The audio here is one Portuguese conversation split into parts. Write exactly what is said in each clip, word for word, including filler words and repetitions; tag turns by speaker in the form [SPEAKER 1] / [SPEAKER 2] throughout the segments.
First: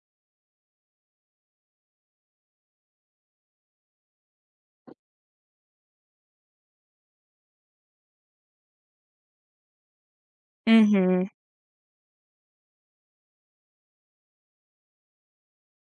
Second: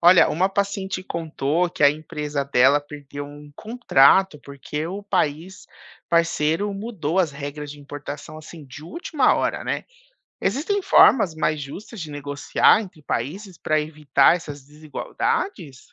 [SPEAKER 1] Olha, uma paciente contou que a empresa dela perdeu um contrato porque o país parceiro mudou as regras de importação, assim, de última hora, né? Existem
[SPEAKER 2] Uhum.
[SPEAKER 1] formas mais justas de negociar entre países para evitar essas desigualdades?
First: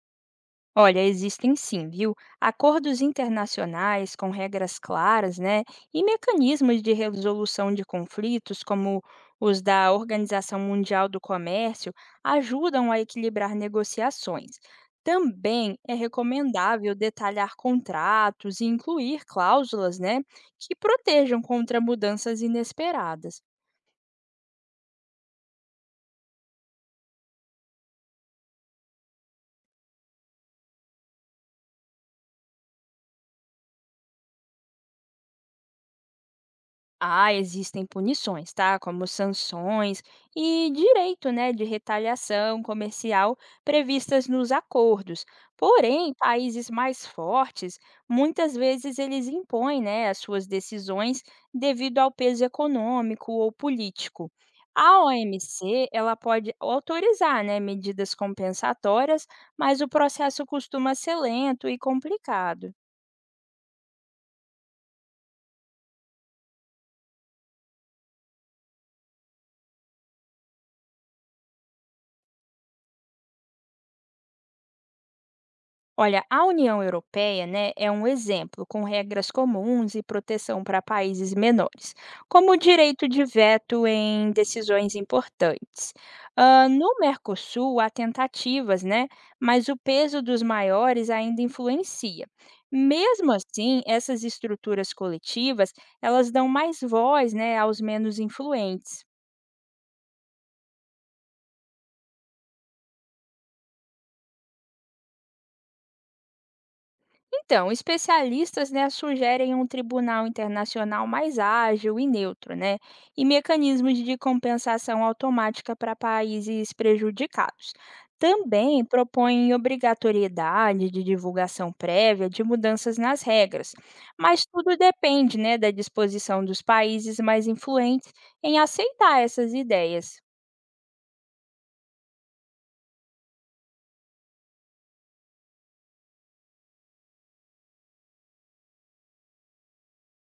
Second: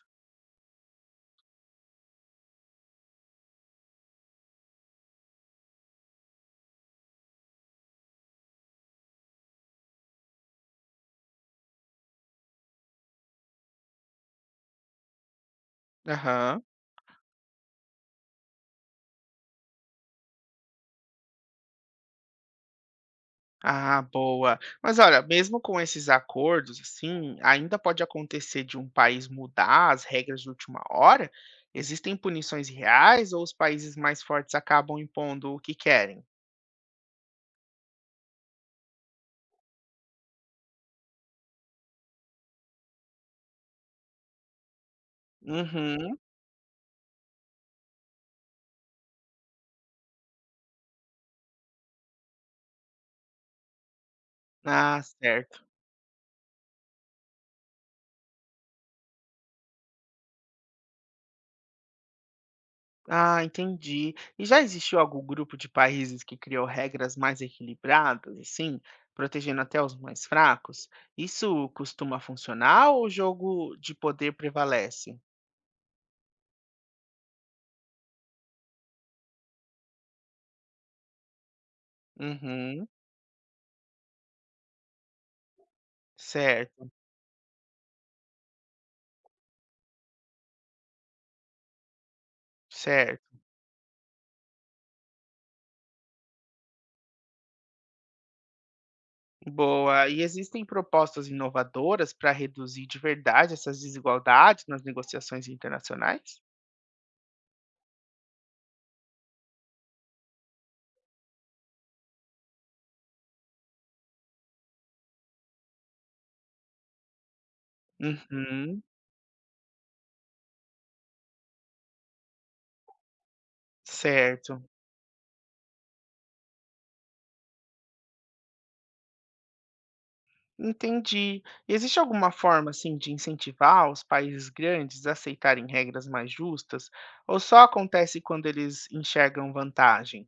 [SPEAKER 2] Olha, existem sim, viu? Acordos internacionais com regras claras, né? E mecanismos de resolução de conflitos, como os da Organização Mundial do Comércio, ajudam a equilibrar negociações. Também é
[SPEAKER 1] Aham.
[SPEAKER 2] recomendável detalhar contratos e incluir cláusulas, né, que protejam contra mudanças inesperadas.
[SPEAKER 1] Ah, boa. Mas olha, mesmo com esses acordos, assim, ainda pode acontecer de um país mudar as regras de última hora? Existem punições reais ou os países mais fortes acabam impondo o que querem?
[SPEAKER 2] Ah, existem punições, tá? Como sanções e direito, né, de retaliação comercial previstas nos acordos. Porém,
[SPEAKER 1] Uhum.
[SPEAKER 2] países mais fortes, muitas vezes eles impõem, né, as suas decisões devido ao peso econômico ou político.
[SPEAKER 1] Ah,
[SPEAKER 2] A
[SPEAKER 1] certo.
[SPEAKER 2] O M C, ela pode autorizar, né, medidas compensatórias, mas o processo costuma ser lento e complicado.
[SPEAKER 1] Ah, entendi. E já existiu algum grupo de países que criou regras mais equilibradas, assim, protegendo até os mais fracos? Isso costuma funcionar ou o jogo de poder prevalece?
[SPEAKER 2] Olha, a União Europeia, né, é um exemplo, com regras comuns e proteção para países menores, como o
[SPEAKER 1] Uhum.
[SPEAKER 2] direito de veto em decisões importantes. Ah,
[SPEAKER 1] Certo,
[SPEAKER 2] no Mercosul, há tentativas, né, mas o peso dos maiores ainda influencia. Mesmo
[SPEAKER 1] certo.
[SPEAKER 2] assim, essas estruturas coletivas, elas dão mais voz, né, aos menos influentes.
[SPEAKER 1] Boa. E existem propostas inovadoras para reduzir de verdade essas desigualdades nas negociações internacionais?
[SPEAKER 2] Então, especialistas né, sugerem um tribunal internacional mais ágil e neutro, né? E mecanismos de compensação automática para países prejudicados.
[SPEAKER 1] Uhum.
[SPEAKER 2] Também propõem obrigatoriedade de divulgação prévia de mudanças nas regras, mas
[SPEAKER 1] Certo.
[SPEAKER 2] tudo depende né, da disposição dos países mais influentes em aceitar essas ideias.
[SPEAKER 1] Entendi. E existe alguma forma, assim, de incentivar os países grandes a aceitarem regras mais justas, ou só acontece quando eles enxergam vantagem?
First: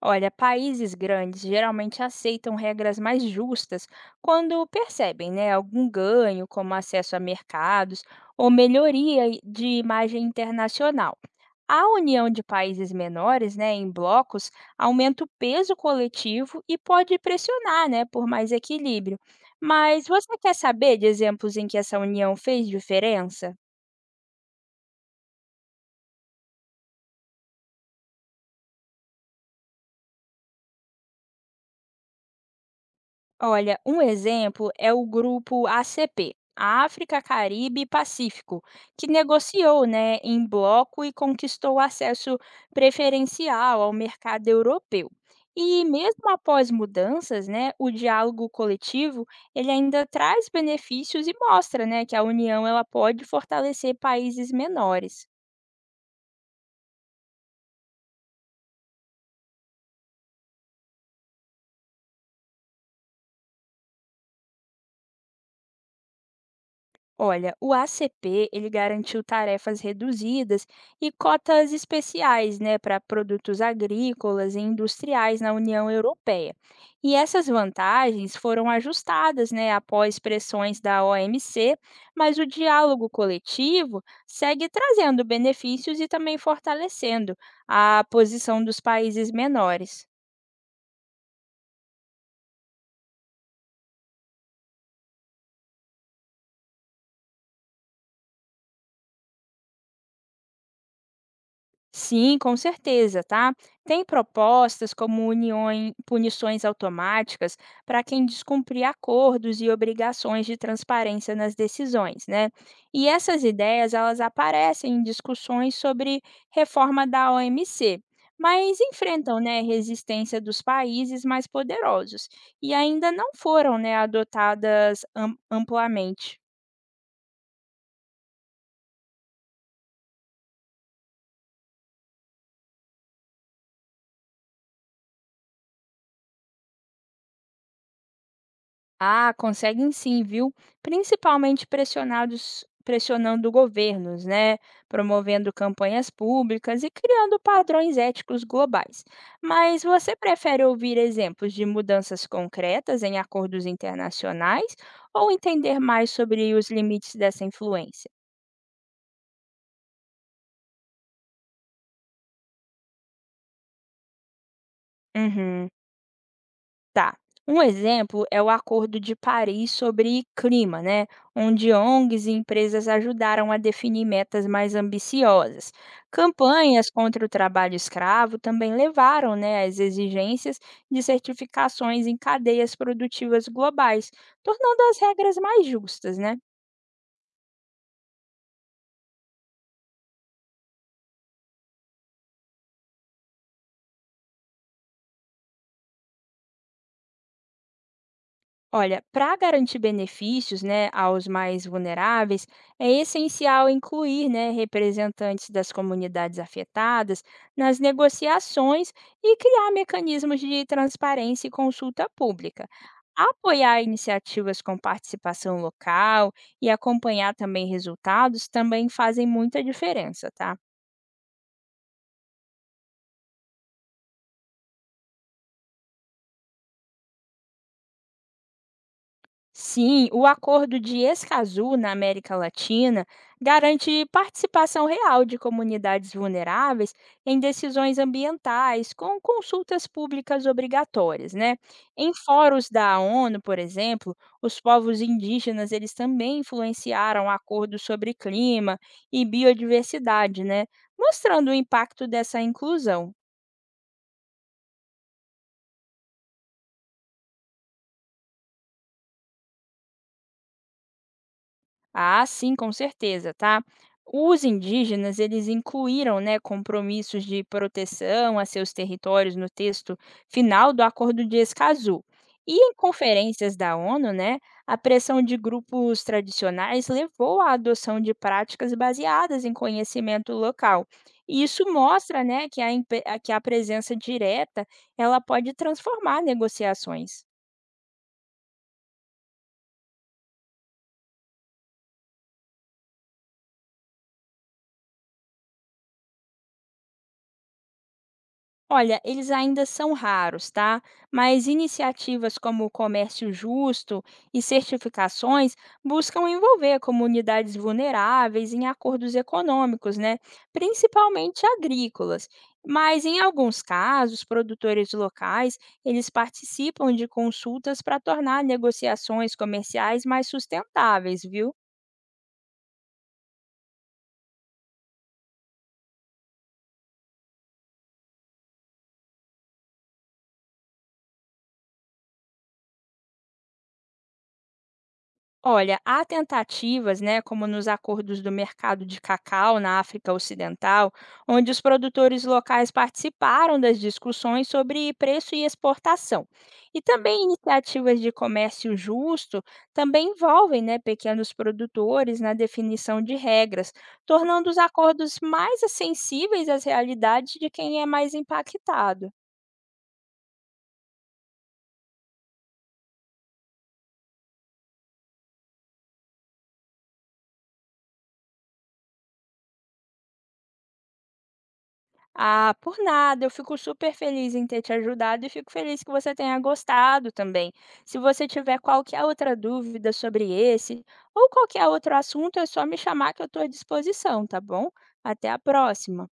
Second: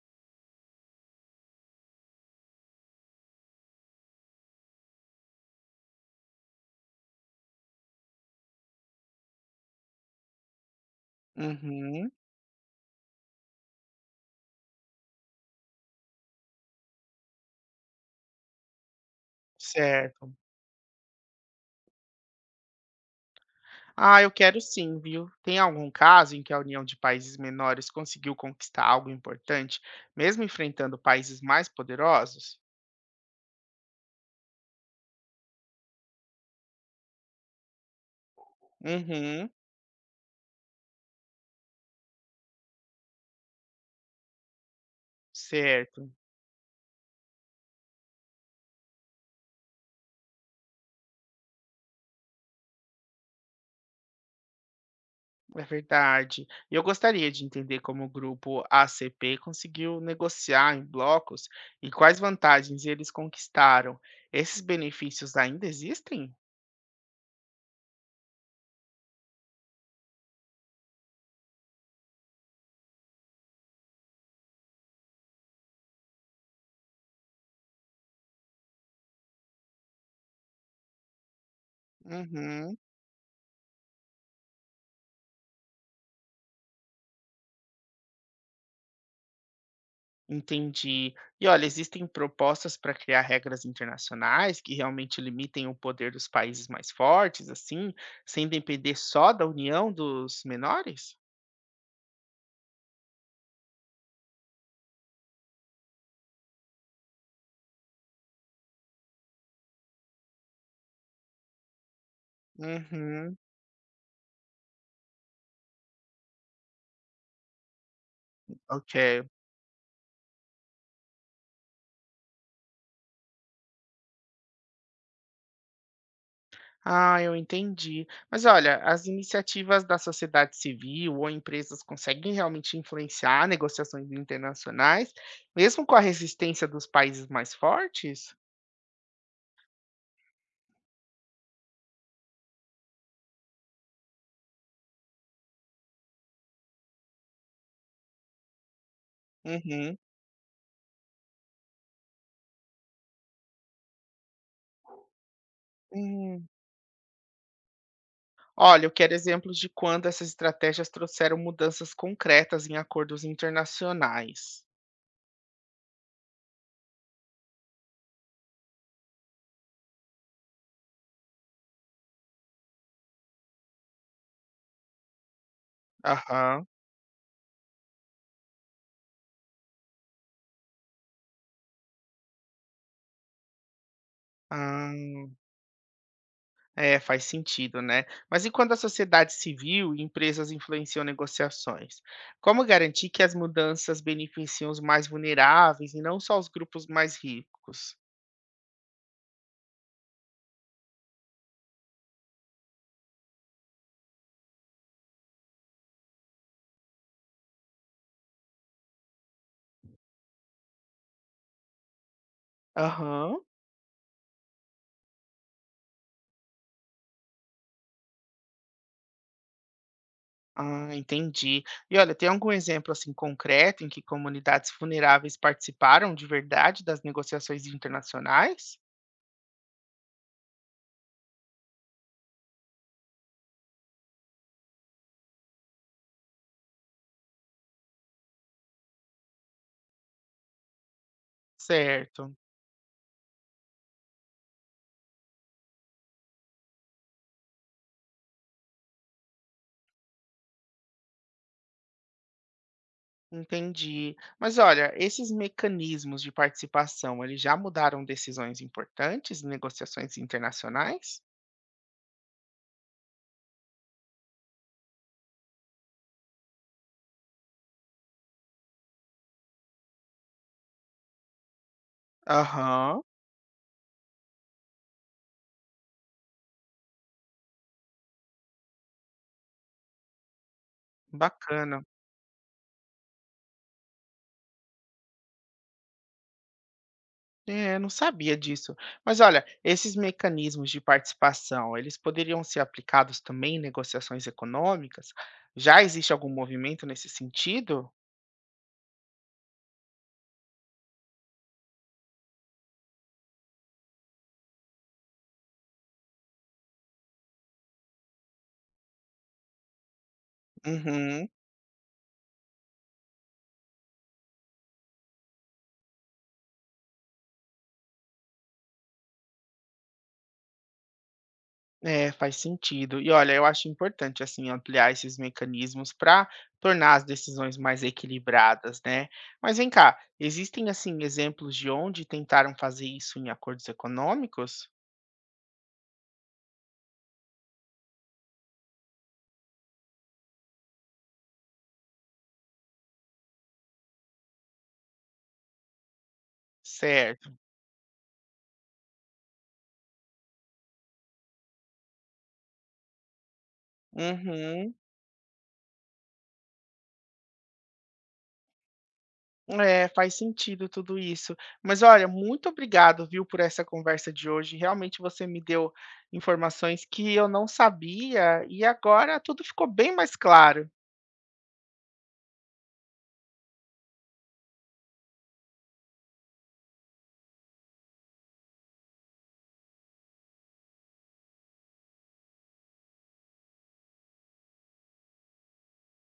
[SPEAKER 2] Olha, países grandes geralmente aceitam regras mais justas quando percebem né, algum ganho, como acesso a mercados ou melhoria i- de imagem internacional. A
[SPEAKER 1] Uhum,
[SPEAKER 2] união de países menores né, em blocos aumenta o peso coletivo e pode pressionar né, por mais equilíbrio. Mas
[SPEAKER 1] certo.
[SPEAKER 2] você quer saber de exemplos em que essa união fez diferença?
[SPEAKER 1] Ah, eu quero sim, viu? Tem algum caso em que a união de países menores conseguiu conquistar algo importante, mesmo enfrentando países mais poderosos?
[SPEAKER 2] Olha, um exemplo é o grupo A C P, África, Caribe e Pacífico, que
[SPEAKER 1] Uhum,
[SPEAKER 2] negociou, né, em bloco e conquistou acesso preferencial ao mercado europeu. E
[SPEAKER 1] certo.
[SPEAKER 2] mesmo após mudanças, né, o diálogo coletivo, ele ainda traz benefícios e mostra, né, que a União ela pode fortalecer países menores.
[SPEAKER 1] É verdade. E eu gostaria de entender como o grupo A C P conseguiu negociar em blocos e quais vantagens eles conquistaram. Esses benefícios ainda existem?
[SPEAKER 2] Olha, o A C P ele garantiu tarefas reduzidas e cotas especiais, né, para produtos agrícolas e industriais na União Europeia. E essas vantagens foram ajustadas, né, após pressões da O M C, mas o
[SPEAKER 1] Uhum,
[SPEAKER 2] diálogo coletivo segue trazendo benefícios e também fortalecendo a posição dos países menores.
[SPEAKER 1] entendi. E olha, existem propostas para criar regras internacionais que realmente limitem o poder dos países mais fortes, assim, sem depender só da união dos menores?
[SPEAKER 2] Sim, com certeza, tá? Tem propostas como uniões, punições automáticas para quem descumprir acordos e obrigações de transparência nas decisões, né? E
[SPEAKER 1] Uhum,
[SPEAKER 2] essas ideias, elas aparecem em discussões sobre reforma da O M C, mas
[SPEAKER 1] ok.
[SPEAKER 2] enfrentam, né, resistência dos países mais poderosos e ainda não foram, né, adotadas am- amplamente.
[SPEAKER 1] Ah, eu entendi. Mas olha, as iniciativas da sociedade civil ou empresas conseguem realmente influenciar negociações internacionais, mesmo com a resistência dos países mais fortes?
[SPEAKER 2] Ah, conseguem sim, viu? Principalmente pressionados, pressionando governos, né? Promovendo campanhas públicas e criando padrões éticos globais. Mas
[SPEAKER 1] Uhum.
[SPEAKER 2] você prefere ouvir exemplos de mudanças concretas em acordos internacionais ou entender mais
[SPEAKER 1] Hum.
[SPEAKER 2] sobre os limites dessa influência?
[SPEAKER 1] Olha, eu quero exemplos de quando essas estratégias trouxeram mudanças concretas em acordos internacionais.
[SPEAKER 2] Uhum. Tá. Um exemplo é o Acordo de Paris sobre clima, né? Onde ONGs e empresas ajudaram a definir metas mais ambiciosas.
[SPEAKER 1] Aham.
[SPEAKER 2] Campanhas contra o trabalho escravo também levaram, né, às exigências de certificações em cadeias produtivas globais, tornando
[SPEAKER 1] Ah.
[SPEAKER 2] as regras mais justas, né?
[SPEAKER 1] É, faz sentido, né? Mas e quando a sociedade civil e empresas influenciam negociações? Como garantir que as mudanças beneficiem os mais vulneráveis e não só os grupos mais ricos?
[SPEAKER 2] Olha, para garantir benefícios, né, aos mais vulneráveis, é essencial incluir, né, representantes das comunidades afetadas nas negociações e criar mecanismos de transparência e consulta pública.
[SPEAKER 1] Aham.
[SPEAKER 2] Apoiar iniciativas com participação local e acompanhar também resultados também fazem muita diferença, tá?
[SPEAKER 1] Ah, entendi. E olha, tem algum exemplo assim concreto em que comunidades vulneráveis participaram de verdade das negociações internacionais?
[SPEAKER 2] Sim, o Acordo de Escazú na América Latina garante participação real de comunidades vulneráveis em decisões ambientais, com consultas públicas obrigatórias, né? Em
[SPEAKER 1] Certo.
[SPEAKER 2] fóruns da ONU, por exemplo, os povos indígenas eles também influenciaram acordos sobre clima e biodiversidade, né? Mostrando o impacto dessa inclusão.
[SPEAKER 1] Entendi. Mas olha, esses mecanismos de participação, eles já mudaram decisões importantes em negociações internacionais?
[SPEAKER 2] Ah, sim, com certeza, tá? Os indígenas, eles incluíram, né, compromissos de proteção a seus territórios no texto final do Acordo de Escazú. E em
[SPEAKER 1] Aham,
[SPEAKER 2] conferências da ONU, né, a pressão de grupos tradicionais levou à adoção de práticas baseadas em conhecimento local. E isso
[SPEAKER 1] bacana.
[SPEAKER 2] mostra, né, que a, impe- a- que a presença direta, ela pode transformar negociações.
[SPEAKER 1] É, não sabia disso. Mas olha, esses mecanismos de participação, eles poderiam ser aplicados também em negociações econômicas? Já existe algum movimento nesse sentido?
[SPEAKER 2] Olha, eles ainda são raros, tá? Mas iniciativas como o comércio justo e certificações buscam envolver comunidades vulneráveis em acordos econômicos, né?
[SPEAKER 1] Uhum,
[SPEAKER 2] Principalmente agrícolas. Mas em alguns casos, produtores locais, eles participam de consultas para tornar negociações comerciais mais sustentáveis, viu?
[SPEAKER 1] é, faz sentido. E olha, eu acho importante, assim, ampliar esses mecanismos para tornar as decisões mais equilibradas, né? Mas vem cá, existem, assim, exemplos de onde tentaram fazer isso em acordos econômicos?
[SPEAKER 2] Olha, há tentativas, né, como nos acordos do mercado de cacau na África Ocidental, onde os produtores locais participaram das discussões sobre preço e exportação. E também
[SPEAKER 1] Certo.
[SPEAKER 2] iniciativas de comércio justo também envolvem, né, pequenos produtores na definição de regras, tornando os
[SPEAKER 1] Uhum.
[SPEAKER 2] acordos mais sensíveis às realidades de quem é mais impactado.
[SPEAKER 1] É, faz sentido tudo isso. Mas olha, muito obrigado, viu, por essa conversa de hoje. Realmente você me deu informações que eu não sabia e agora tudo ficou bem mais claro.
[SPEAKER 2] Ah, por nada. Eu fico super feliz em ter te ajudado e fico feliz que você tenha gostado também. Se você tiver qualquer outra dúvida sobre esse ou qualquer outro assunto, é só me chamar que eu estou à disposição, tá bom? Até a próxima.